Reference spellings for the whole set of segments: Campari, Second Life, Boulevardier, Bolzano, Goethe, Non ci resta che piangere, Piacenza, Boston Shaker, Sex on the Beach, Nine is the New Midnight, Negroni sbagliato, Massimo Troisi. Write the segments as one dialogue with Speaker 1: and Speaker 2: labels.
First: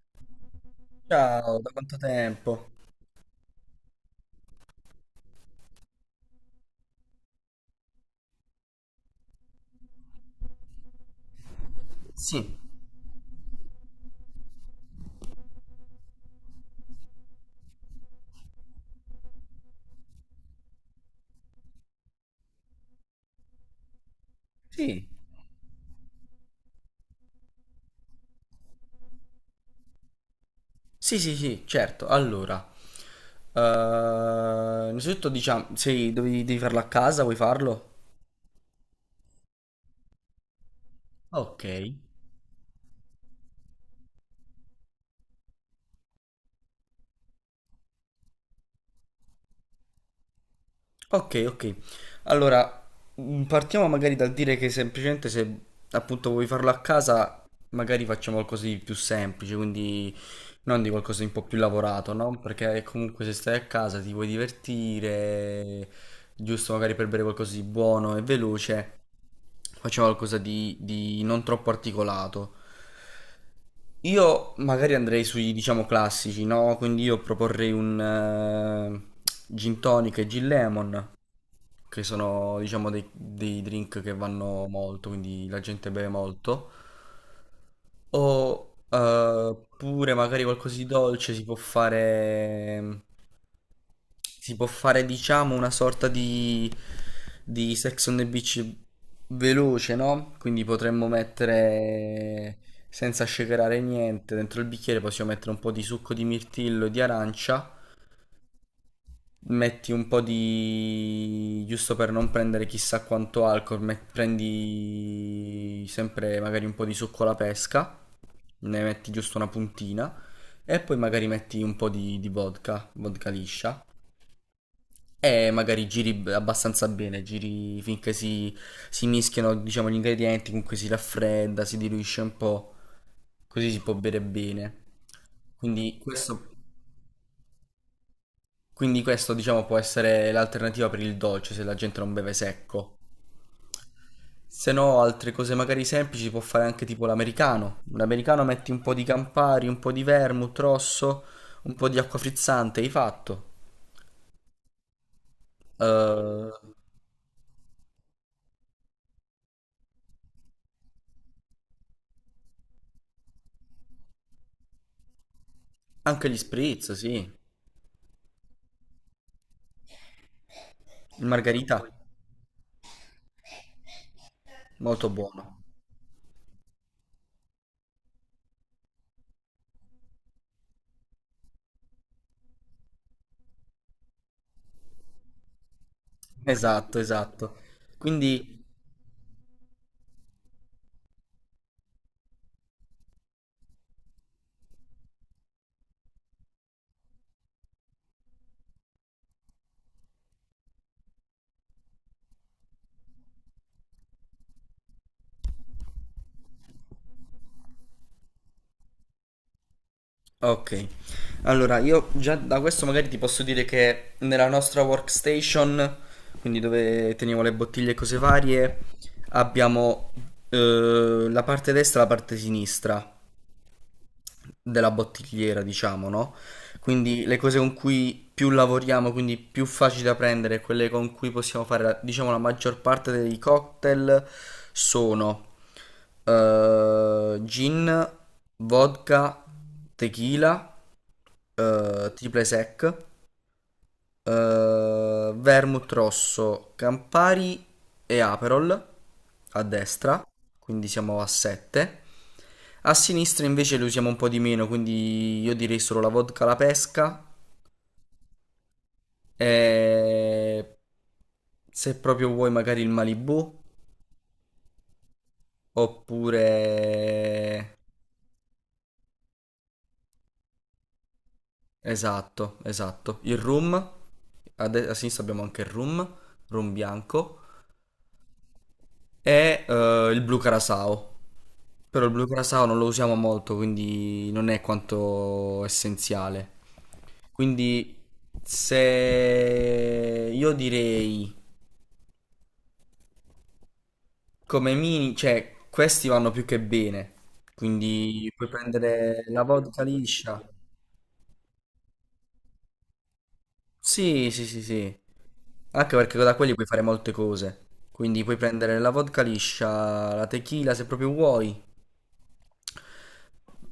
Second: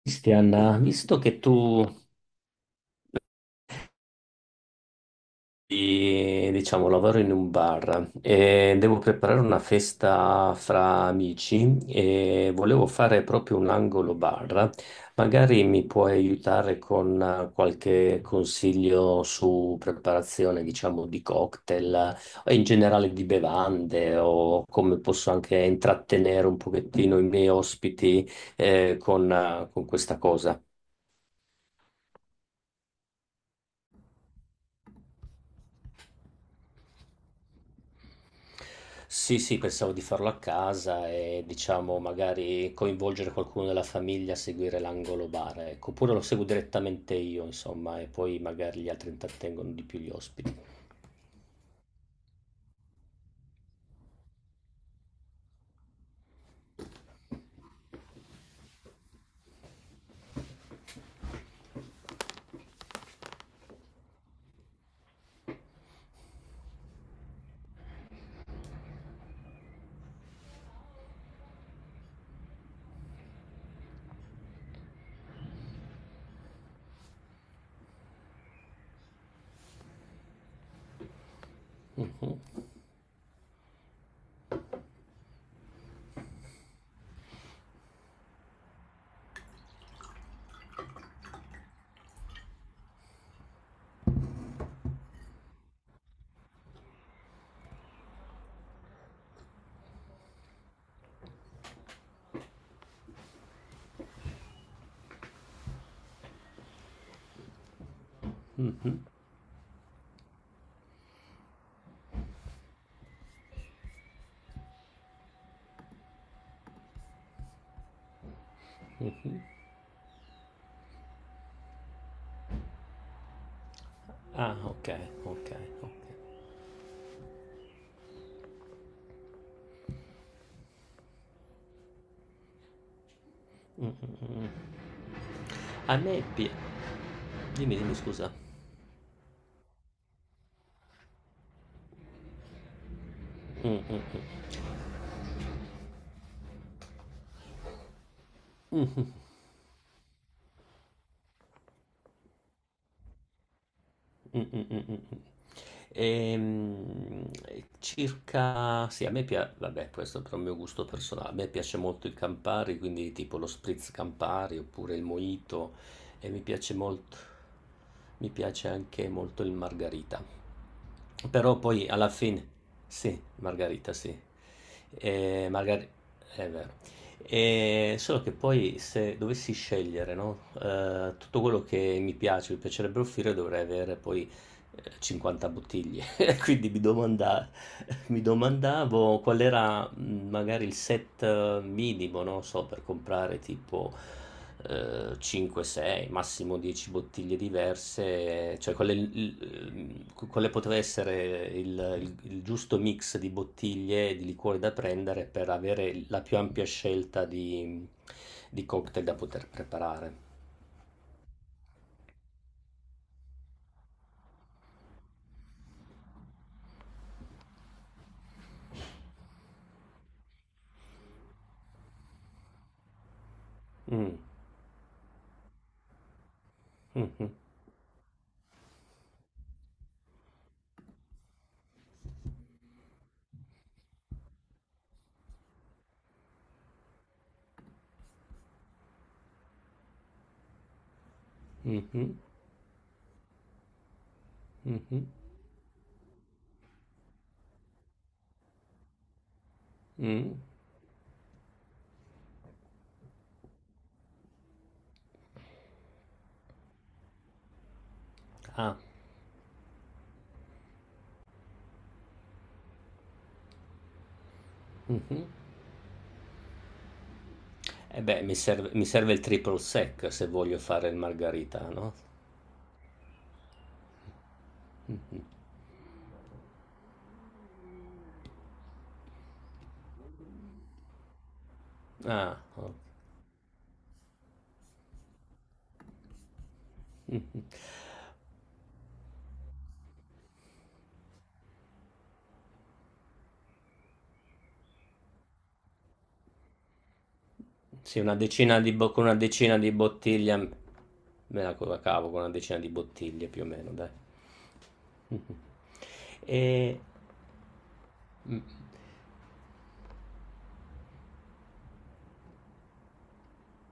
Speaker 1: Cristian, visto che
Speaker 2: Ciao, da
Speaker 1: tu,
Speaker 2: quanto tempo?
Speaker 1: diciamo, lavoro in un bar e devo preparare una festa fra amici e
Speaker 2: Sì.
Speaker 1: volevo fare proprio un angolo bar, magari mi puoi aiutare con qualche consiglio su preparazione, diciamo, di cocktail, o in generale di bevande o come
Speaker 2: Sì.
Speaker 1: posso anche intrattenere un pochettino i miei ospiti, con questa cosa.
Speaker 2: Sì, sì, sì, certo. Allora, eh, innanzitutto diciamo, sei, dovevi, devi farlo a casa, vuoi farlo?
Speaker 1: Sì, sì, pensavo di farlo a casa e
Speaker 2: Ok.
Speaker 1: diciamo magari coinvolgere qualcuno della famiglia a seguire l'angolo bar, ecco, oppure lo seguo direttamente io, insomma, e poi magari gli altri intrattengono di più gli ospiti.
Speaker 2: Ok, ok. Allora, partiamo magari dal dire che semplicemente se appunto vuoi farlo a casa, magari facciamo qualcosa di più semplice, quindi non di qualcosa di un po' più lavorato, no? Perché comunque se stai a casa ti vuoi divertire, giusto magari per bere qualcosa di buono e veloce, facciamo qualcosa di non troppo articolato. Io magari andrei sui, diciamo, classici, no? Quindi io proporrei un gin tonic e gin lemon, che sono
Speaker 1: Mhm,
Speaker 2: diciamo dei drink che vanno molto, quindi la gente beve molto, o pure magari qualcosa di dolce si può fare diciamo una sorta di Sex on the Beach veloce, no? Quindi potremmo mettere, senza shakerare niente, dentro il bicchiere possiamo mettere un po' di succo di mirtillo e di arancia,
Speaker 1: mhm,
Speaker 2: metti un po' di giusto per non prendere chissà quanto alcol, prendi sempre magari un po' di succo alla pesca, ne metti giusto
Speaker 1: mhm.
Speaker 2: una puntina e poi magari metti un po' di vodka, vodka liscia.
Speaker 1: Ah, ok, ok,
Speaker 2: E magari
Speaker 1: ok.
Speaker 2: abbastanza bene, giri finché si, si mischiano, diciamo, gli ingredienti, comunque si raffredda, si diluisce un po', così si
Speaker 1: Mm,
Speaker 2: può bere
Speaker 1: mm, mm.
Speaker 2: bene.
Speaker 1: A
Speaker 2: Quindi
Speaker 1: me pi-
Speaker 2: questo,
Speaker 1: Dimmi, dimmi, scusa.
Speaker 2: quindi questo, diciamo, può essere l'alternativa per il dolce se la gente non beve secco.
Speaker 1: Mm,
Speaker 2: Se no, altre cose magari semplici può fare anche tipo l'americano. L'americano metti un
Speaker 1: mm,
Speaker 2: po' di
Speaker 1: mm.
Speaker 2: Campari, un po' di vermouth rosso, un po' di acqua frizzante, hai fatto.
Speaker 1: Mm, mm, mm, mm, mm.
Speaker 2: Eh,
Speaker 1: Ehm, circa, sì, a me piace, vabbè, questo è per il mio gusto personale, a me piace molto il Campari, quindi tipo lo spritz Campari oppure il mojito
Speaker 2: anche
Speaker 1: e
Speaker 2: gli
Speaker 1: mi piace
Speaker 2: spritz,
Speaker 1: molto,
Speaker 2: sì.
Speaker 1: mi piace anche molto il margarita.
Speaker 2: Il
Speaker 1: Però
Speaker 2: margarita,
Speaker 1: poi alla fine, sì, margarita, sì.
Speaker 2: molto
Speaker 1: E
Speaker 2: buono.
Speaker 1: margarita, e solo che poi se dovessi scegliere, no, tutto quello che mi piace, mi piacerebbe offrire, dovrei avere poi 50 bottiglie. Quindi
Speaker 2: Esatto, esatto.
Speaker 1: mi
Speaker 2: Quindi,
Speaker 1: domandavo qual era, magari il set minimo, non so, per comprare tipo 5-6, massimo 10 bottiglie diverse, cioè quale, quale poteva essere il giusto mix di bottiglie e di liquori da prendere per avere la più ampia scelta di cocktail da poter preparare.
Speaker 2: ok, allora io già da questo magari ti posso dire che nella nostra workstation, quindi dove teniamo le bottiglie e cose varie, abbiamo la parte destra e la parte sinistra
Speaker 1: Mm,
Speaker 2: della bottigliera, diciamo, no? Quindi
Speaker 1: mhm,
Speaker 2: le cose con cui più lavoriamo, quindi più facili da prendere, quelle con cui possiamo fare, diciamo, la maggior parte dei cocktail sono gin, vodka, tequila,
Speaker 1: mhm,
Speaker 2: triple sec,
Speaker 1: mhm,
Speaker 2: vermouth rosso, Campari e Aperol a destra,
Speaker 1: mm.
Speaker 2: quindi siamo a 7. A sinistra invece lo usiamo un po' di meno, quindi io direi solo la vodka alla pesca
Speaker 1: Ah,
Speaker 2: e se proprio vuoi magari il Malibu
Speaker 1: mhm.
Speaker 2: oppure,
Speaker 1: Eh beh, mi serve il triple sec se voglio fare il margaritano.
Speaker 2: esatto, esatto, il rum. A, a
Speaker 1: Mh.
Speaker 2: sinistra abbiamo anche il rum, rum bianco. È il blu carasao. Però il blu
Speaker 1: Ah,
Speaker 2: carasao
Speaker 1: o
Speaker 2: non lo usiamo molto, quindi non è quanto essenziale.
Speaker 1: mh-mh.
Speaker 2: Quindi se io direi come mini, cioè questi vanno più che bene.
Speaker 1: Sì, una
Speaker 2: Quindi puoi
Speaker 1: decina di bo con una
Speaker 2: prendere la
Speaker 1: decina di
Speaker 2: vodka
Speaker 1: bottiglie,
Speaker 2: liscia.
Speaker 1: m me la co la cavo con una decina di bottiglie più o meno, dai.
Speaker 2: Sì, sì, sì, sì.
Speaker 1: Mh-mh.
Speaker 2: Anche perché da quelli puoi
Speaker 1: E
Speaker 2: fare molte cose. Quindi puoi
Speaker 1: mh,
Speaker 2: prendere la vodka liscia, la tequila se proprio vuoi.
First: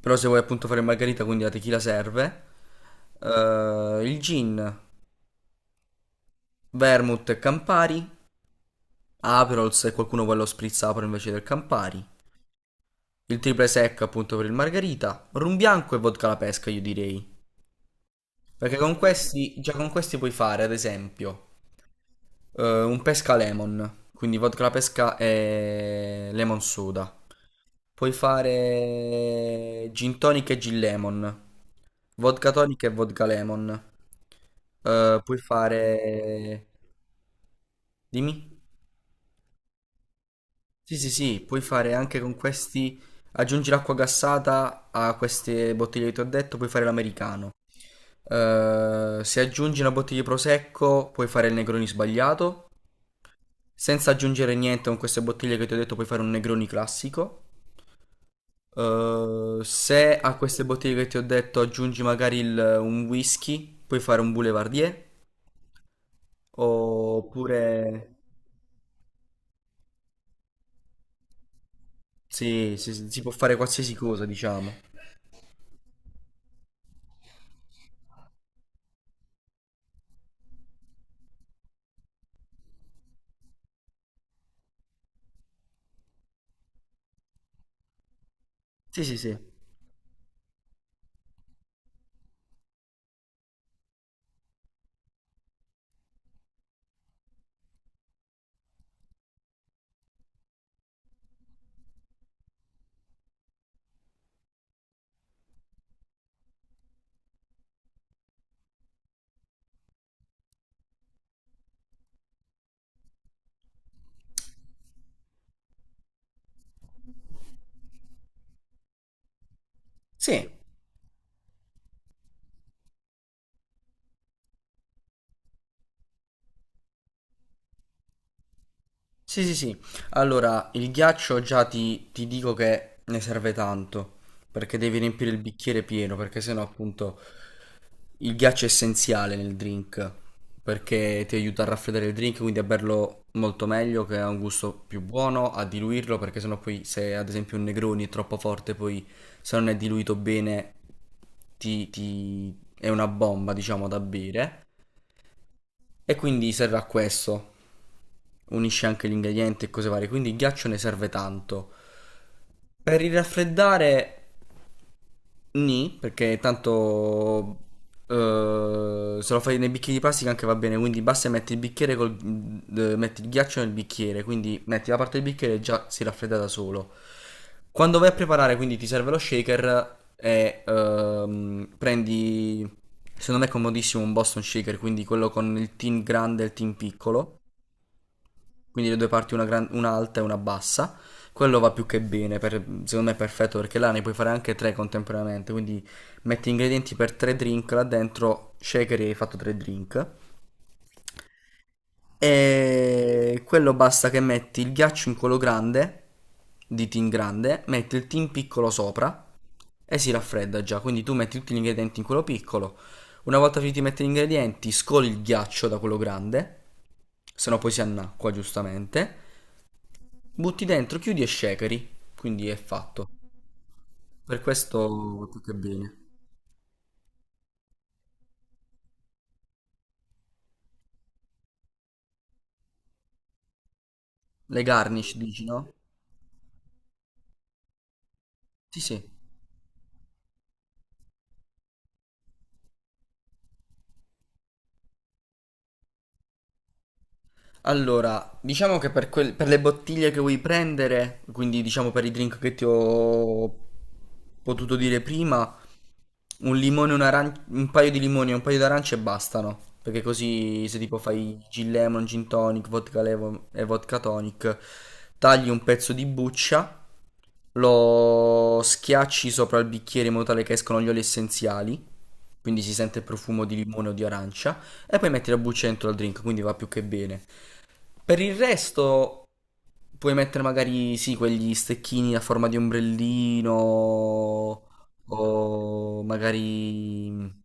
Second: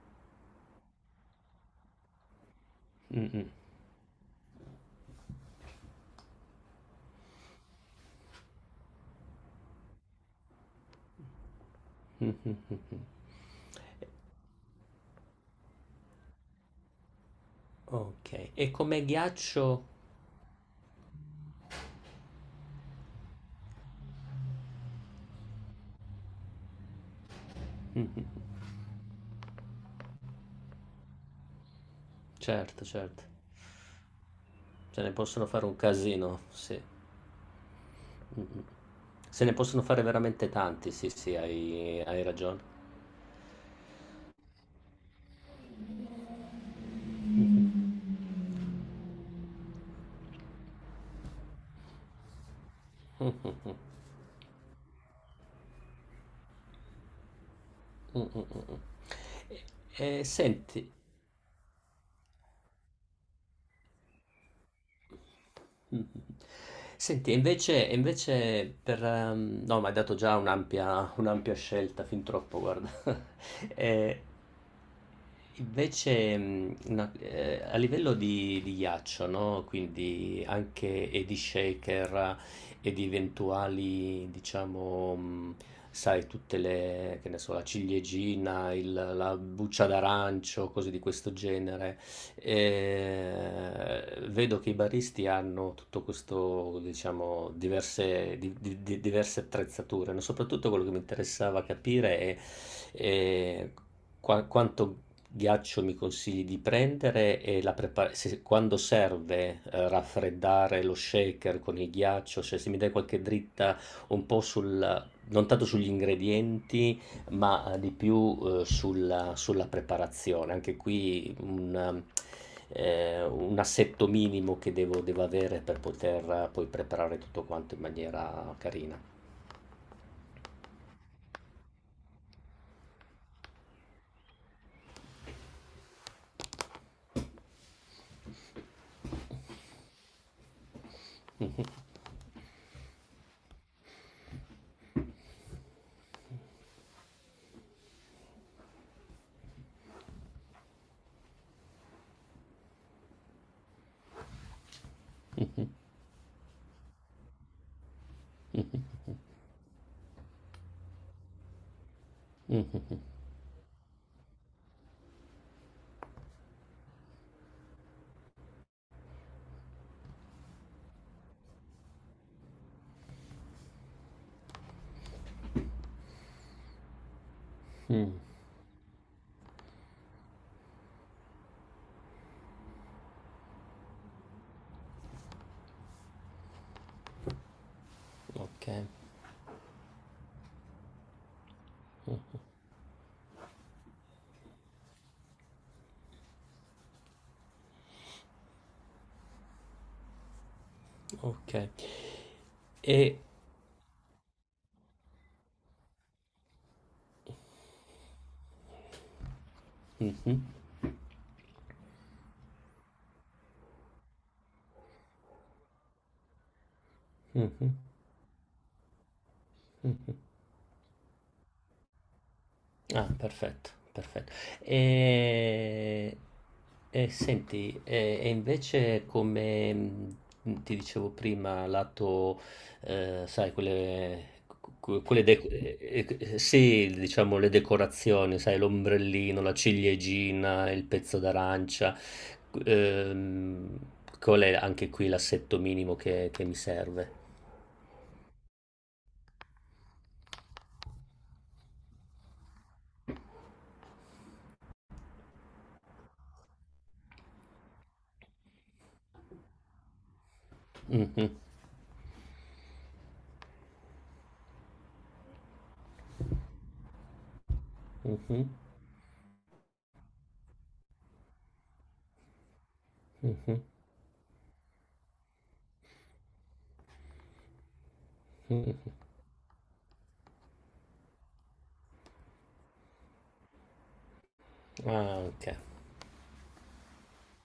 Speaker 2: Però se vuoi appunto fare margarita, quindi la tequila serve.
Speaker 1: mh-mh,
Speaker 2: Il gin, vermouth e Campari. Aperol se qualcuno vuole lo spritz Aperol invece del Campari.
Speaker 1: mh-mh, mh-mh.
Speaker 2: Il triple sec appunto per il margarita. Rum bianco e vodka alla pesca io direi.
Speaker 1: Okay, e
Speaker 2: Perché con
Speaker 1: come
Speaker 2: questi, già
Speaker 1: ghiaccio,
Speaker 2: con questi puoi fare ad esempio un pesca lemon, quindi vodka alla pesca e lemon soda. Puoi
Speaker 1: mh,
Speaker 2: fare gin tonic e gin lemon, vodka tonic
Speaker 1: certo,
Speaker 2: e
Speaker 1: certo.
Speaker 2: vodka lemon.
Speaker 1: Se ne
Speaker 2: Puoi
Speaker 1: possono fare un casino,
Speaker 2: fare...
Speaker 1: sì.
Speaker 2: Dimmi?
Speaker 1: Mh-mh. Se ne possono fare veramente tanti,
Speaker 2: Sì,
Speaker 1: sì,
Speaker 2: sì,
Speaker 1: sì,
Speaker 2: sì, puoi fare
Speaker 1: hai
Speaker 2: anche
Speaker 1: hai
Speaker 2: con
Speaker 1: ragione.
Speaker 2: questi... Aggiungi l'acqua gassata a queste bottiglie che ti ho detto, puoi fare l'americano. Se aggiungi una bottiglia di prosecco, puoi fare il Negroni sbagliato.
Speaker 1: Mh.
Speaker 2: Senza aggiungere niente con queste bottiglie che ti ho detto puoi fare un Negroni classico.
Speaker 1: Mm, mm, mm. E-
Speaker 2: Se
Speaker 1: e
Speaker 2: a queste
Speaker 1: senti,
Speaker 2: bottiglie che ti ho detto aggiungi magari un whisky, puoi fare un Boulevardier.
Speaker 1: mm. Mm. Senti, e
Speaker 2: Oppure...
Speaker 1: invece, e invece per, no, mi hai dato già un'ampia scelta, fin troppo,
Speaker 2: Sì,
Speaker 1: guarda.
Speaker 2: sì, sì, si può fare qualsiasi
Speaker 1: Eh,
Speaker 2: cosa, diciamo.
Speaker 1: Invece, a livello di ghiaccio, no? Quindi anche e di shaker e di eventuali, diciamo, sai, tutte le, che ne so, la ciliegina,
Speaker 2: Sì, sì,
Speaker 1: la
Speaker 2: sì.
Speaker 1: buccia d'arancio, cose di questo genere. Vedo che i baristi hanno tutto questo, diciamo, diverse, diverse attrezzature, no? Soprattutto quello che mi interessava capire è, eh, quanto ghiaccio mi consigli di prendere e la quando serve, raffreddare lo shaker con il ghiaccio, cioè se mi dai qualche dritta un po' sul, non tanto sugli ingredienti, ma di più, sulla
Speaker 2: Sì,
Speaker 1: preparazione. Anche qui un assetto minimo che devo avere per poter, poi preparare tutto quanto in maniera carina.
Speaker 2: sì, sì, sì. Allora, il ghiaccio già ti dico che ne serve tanto, perché devi riempire il bicchiere pieno, perché sennò appunto il ghiaccio è essenziale nel drink perché ti aiuta a raffreddare il drink, quindi a berlo molto meglio, che ha un gusto più buono, a diluirlo, perché sennò poi se ad esempio un Negroni è troppo forte, poi se non è diluito bene ti, ti- è una bomba, diciamo, da bere. E quindi serve a questo. Unisce anche gli ingredienti e cose varie, quindi il ghiaccio ne serve tanto. Per il raffreddare nì, perché tanto se lo fai nei bicchieri di plastica anche va bene, quindi basta che metti il bicchiere col, metti il ghiaccio nel bicchiere, quindi metti la parte del bicchiere e già si raffredda da solo. Quando
Speaker 1: Mh,
Speaker 2: vai a preparare, quindi ti serve lo shaker e prendi, secondo me è comodissimo un Boston Shaker, quindi quello con il tin grande e il tin piccolo,
Speaker 1: okay,
Speaker 2: quindi le due parti, una, una alta e una bassa. Quello va più che bene, secondo me è perfetto perché là ne puoi fare anche tre contemporaneamente, quindi metti ingredienti per tre drink là dentro, shaker e hai fatto tre drink.
Speaker 1: okay. E
Speaker 2: E quello basta che metti il ghiaccio in quello grande, di tin grande, metti il tin piccolo sopra e si
Speaker 1: Mh-mh.
Speaker 2: raffredda già, quindi tu metti tutti gli ingredienti in quello piccolo. Una volta finiti di mettere gli ingredienti, scoli il ghiaccio da quello grande, se no
Speaker 1: Mh-mh,
Speaker 2: poi si annacqua giustamente.
Speaker 1: mh.
Speaker 2: Butti dentro, chiudi e shakeri, quindi è
Speaker 1: Ah,
Speaker 2: fatto.
Speaker 1: perfetto, perfetto.
Speaker 2: Per questo tutto è bene.
Speaker 1: E, e senti, e invece come, ti dicevo prima, lato, sai, quelle,
Speaker 2: Le
Speaker 1: que-
Speaker 2: garnish
Speaker 1: quelle
Speaker 2: dici, no?
Speaker 1: de- eh, sì, diciamo le decorazioni, sai,
Speaker 2: Sì, sì.
Speaker 1: l'ombrellino, la ciliegina, il pezzo d'arancia, ehm, qual è anche qui l'assetto minimo che mi serve?
Speaker 2: Allora, diciamo che per, per le bottiglie che vuoi prendere, quindi diciamo per i drink che ti ho potuto dire prima, un paio di limoni e un paio d'arance bastano. Perché così se tipo
Speaker 1: Mhm,
Speaker 2: fai gin lemon, gin tonic, vodka lemon e vodka tonic, tagli un pezzo di buccia,
Speaker 1: mhm,
Speaker 2: lo schiacci sopra il bicchiere in modo tale che escono gli oli essenziali, quindi si sente il profumo di
Speaker 1: mhm,
Speaker 2: limone o di arancia, e poi metti la buccia dentro al drink, quindi va più che bene. Per il
Speaker 1: mhm.
Speaker 2: resto puoi mettere magari, sì, quegli stecchini a forma di ombrellino,
Speaker 1: Ah, ok,
Speaker 2: o magari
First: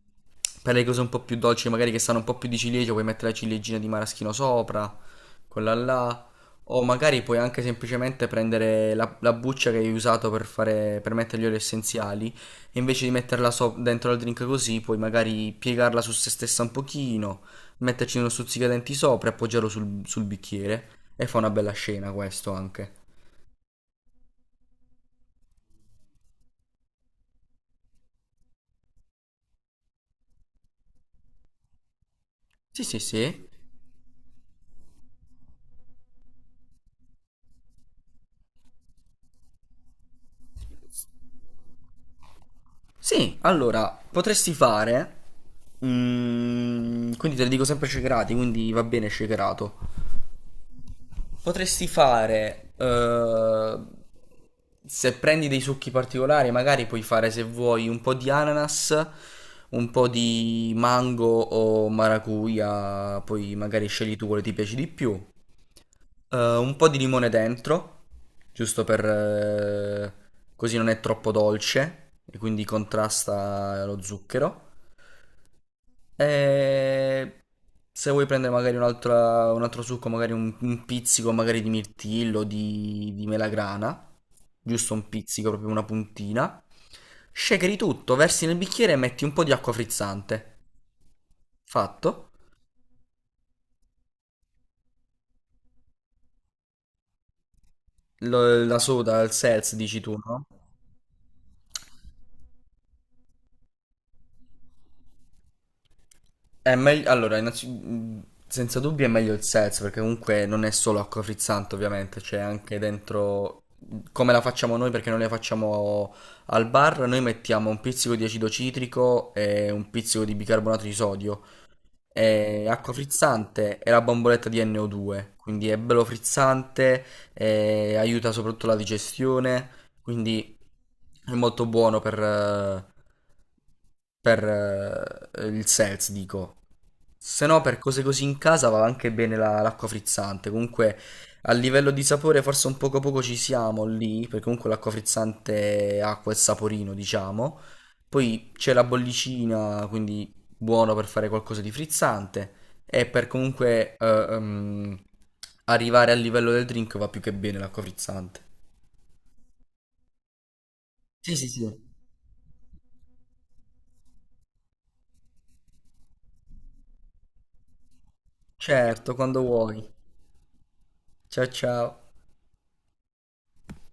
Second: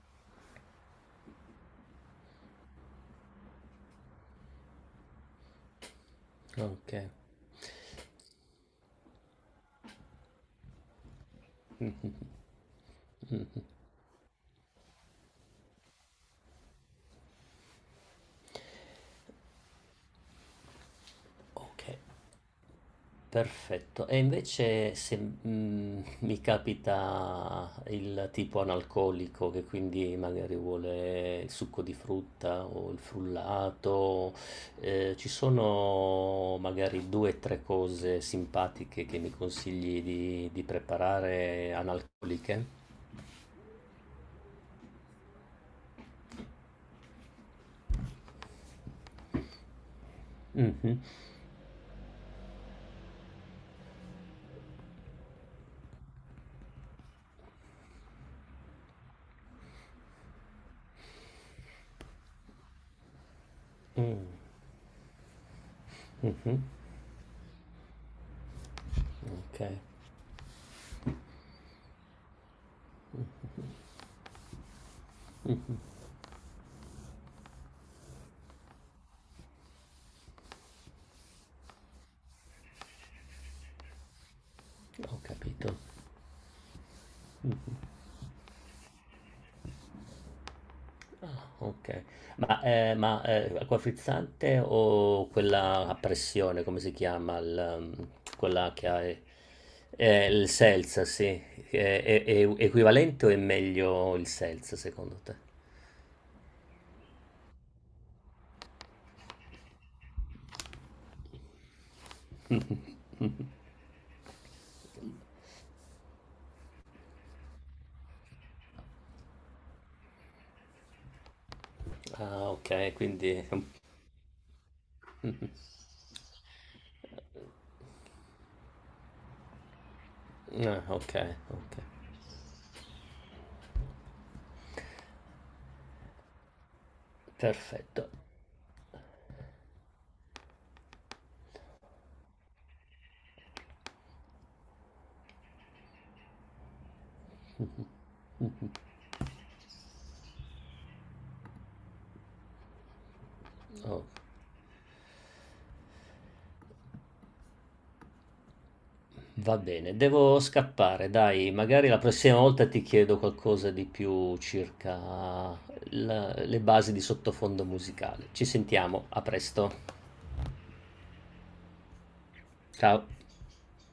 Speaker 2: per le cose un po' più dolci, magari che sanno un po' più di ciliegia, puoi mettere la ciliegina di maraschino sopra. Quella là, o
Speaker 1: ok.
Speaker 2: magari puoi anche semplicemente prendere la, la buccia che hai usato per fare, per mettere gli oli essenziali, e invece di metterla dentro al drink così, puoi magari piegarla su se stessa un pochino, metterci uno stuzzicadenti sopra e appoggiarlo sul, sul bicchiere, e fa una bella
Speaker 1: Ok,
Speaker 2: scena questo anche.
Speaker 1: perfetto. E invece se, mi capita il tipo analcolico che quindi magari vuole il succo di frutta
Speaker 2: Sì,
Speaker 1: o il
Speaker 2: sì, sì.
Speaker 1: frullato, ci sono magari due o tre cose simpatiche che mi consigli di preparare analcoliche?
Speaker 2: Sì, allora, potresti fare... quindi te le dico sempre shakerato, quindi va bene shakerato.
Speaker 1: Mhm,
Speaker 2: Potresti fare, se prendi dei succhi particolari, magari puoi fare se vuoi un po' di ananas, un po' di mango o maracuja, poi magari scegli tu quello che ti piace di più.
Speaker 1: mhm,
Speaker 2: Un po' di limone dentro, giusto per,
Speaker 1: ok,
Speaker 2: così non è troppo dolce e quindi contrasta lo zucchero.
Speaker 1: Mm,
Speaker 2: E se vuoi prendere magari un altro succo, magari un pizzico magari di mirtillo, di melagrana, giusto un
Speaker 1: ho
Speaker 2: pizzico, proprio
Speaker 1: capito.
Speaker 2: una puntina, shakeri tutto, versi nel bicchiere e metti un po' di acqua frizzante.
Speaker 1: Ah, ok.
Speaker 2: Fatto.
Speaker 1: Ma acqua frizzante o quella a pressione, come si chiama? Il, um, quella
Speaker 2: La
Speaker 1: che ha
Speaker 2: soda, il seltz, dici tu, no?
Speaker 1: il seltz, sì. È equivalente o è meglio il seltz, secondo te?
Speaker 2: È meglio, allora, senza dubbio è meglio il Sez, perché comunque non è solo acqua frizzante, ovviamente, c'è anche dentro come la facciamo noi, perché noi la facciamo al bar, noi mettiamo un pizzico di acido citrico e un pizzico di bicarbonato di sodio,
Speaker 1: Ah,
Speaker 2: è
Speaker 1: ok,
Speaker 2: acqua
Speaker 1: quindi.
Speaker 2: frizzante e la bomboletta di NO2, quindi è bello frizzante, aiuta soprattutto la digestione, quindi
Speaker 1: Ah, ok,
Speaker 2: è molto
Speaker 1: ok.
Speaker 2: buono per il seltz, dico. Se no, per cose
Speaker 1: Perfetto.
Speaker 2: così in casa va anche bene l'acqua frizzante. Comunque, a livello di sapore, forse un poco poco ci siamo lì, perché comunque l'acqua frizzante ha quel saporino, diciamo. Poi c'è la bollicina, quindi buono per fare qualcosa di frizzante e per comunque
Speaker 1: Ok.
Speaker 2: arrivare al livello del drink va più che bene l'acqua frizzante.
Speaker 1: Va bene, devo scappare,
Speaker 2: Sì, sì,
Speaker 1: dai, magari
Speaker 2: sì.
Speaker 1: la prossima volta ti chiedo qualcosa di più circa le basi di sottofondo musicale. Ci sentiamo,
Speaker 2: Certo,
Speaker 1: a
Speaker 2: quando vuoi.
Speaker 1: presto.
Speaker 2: Ciao ciao.
Speaker 1: Ciao.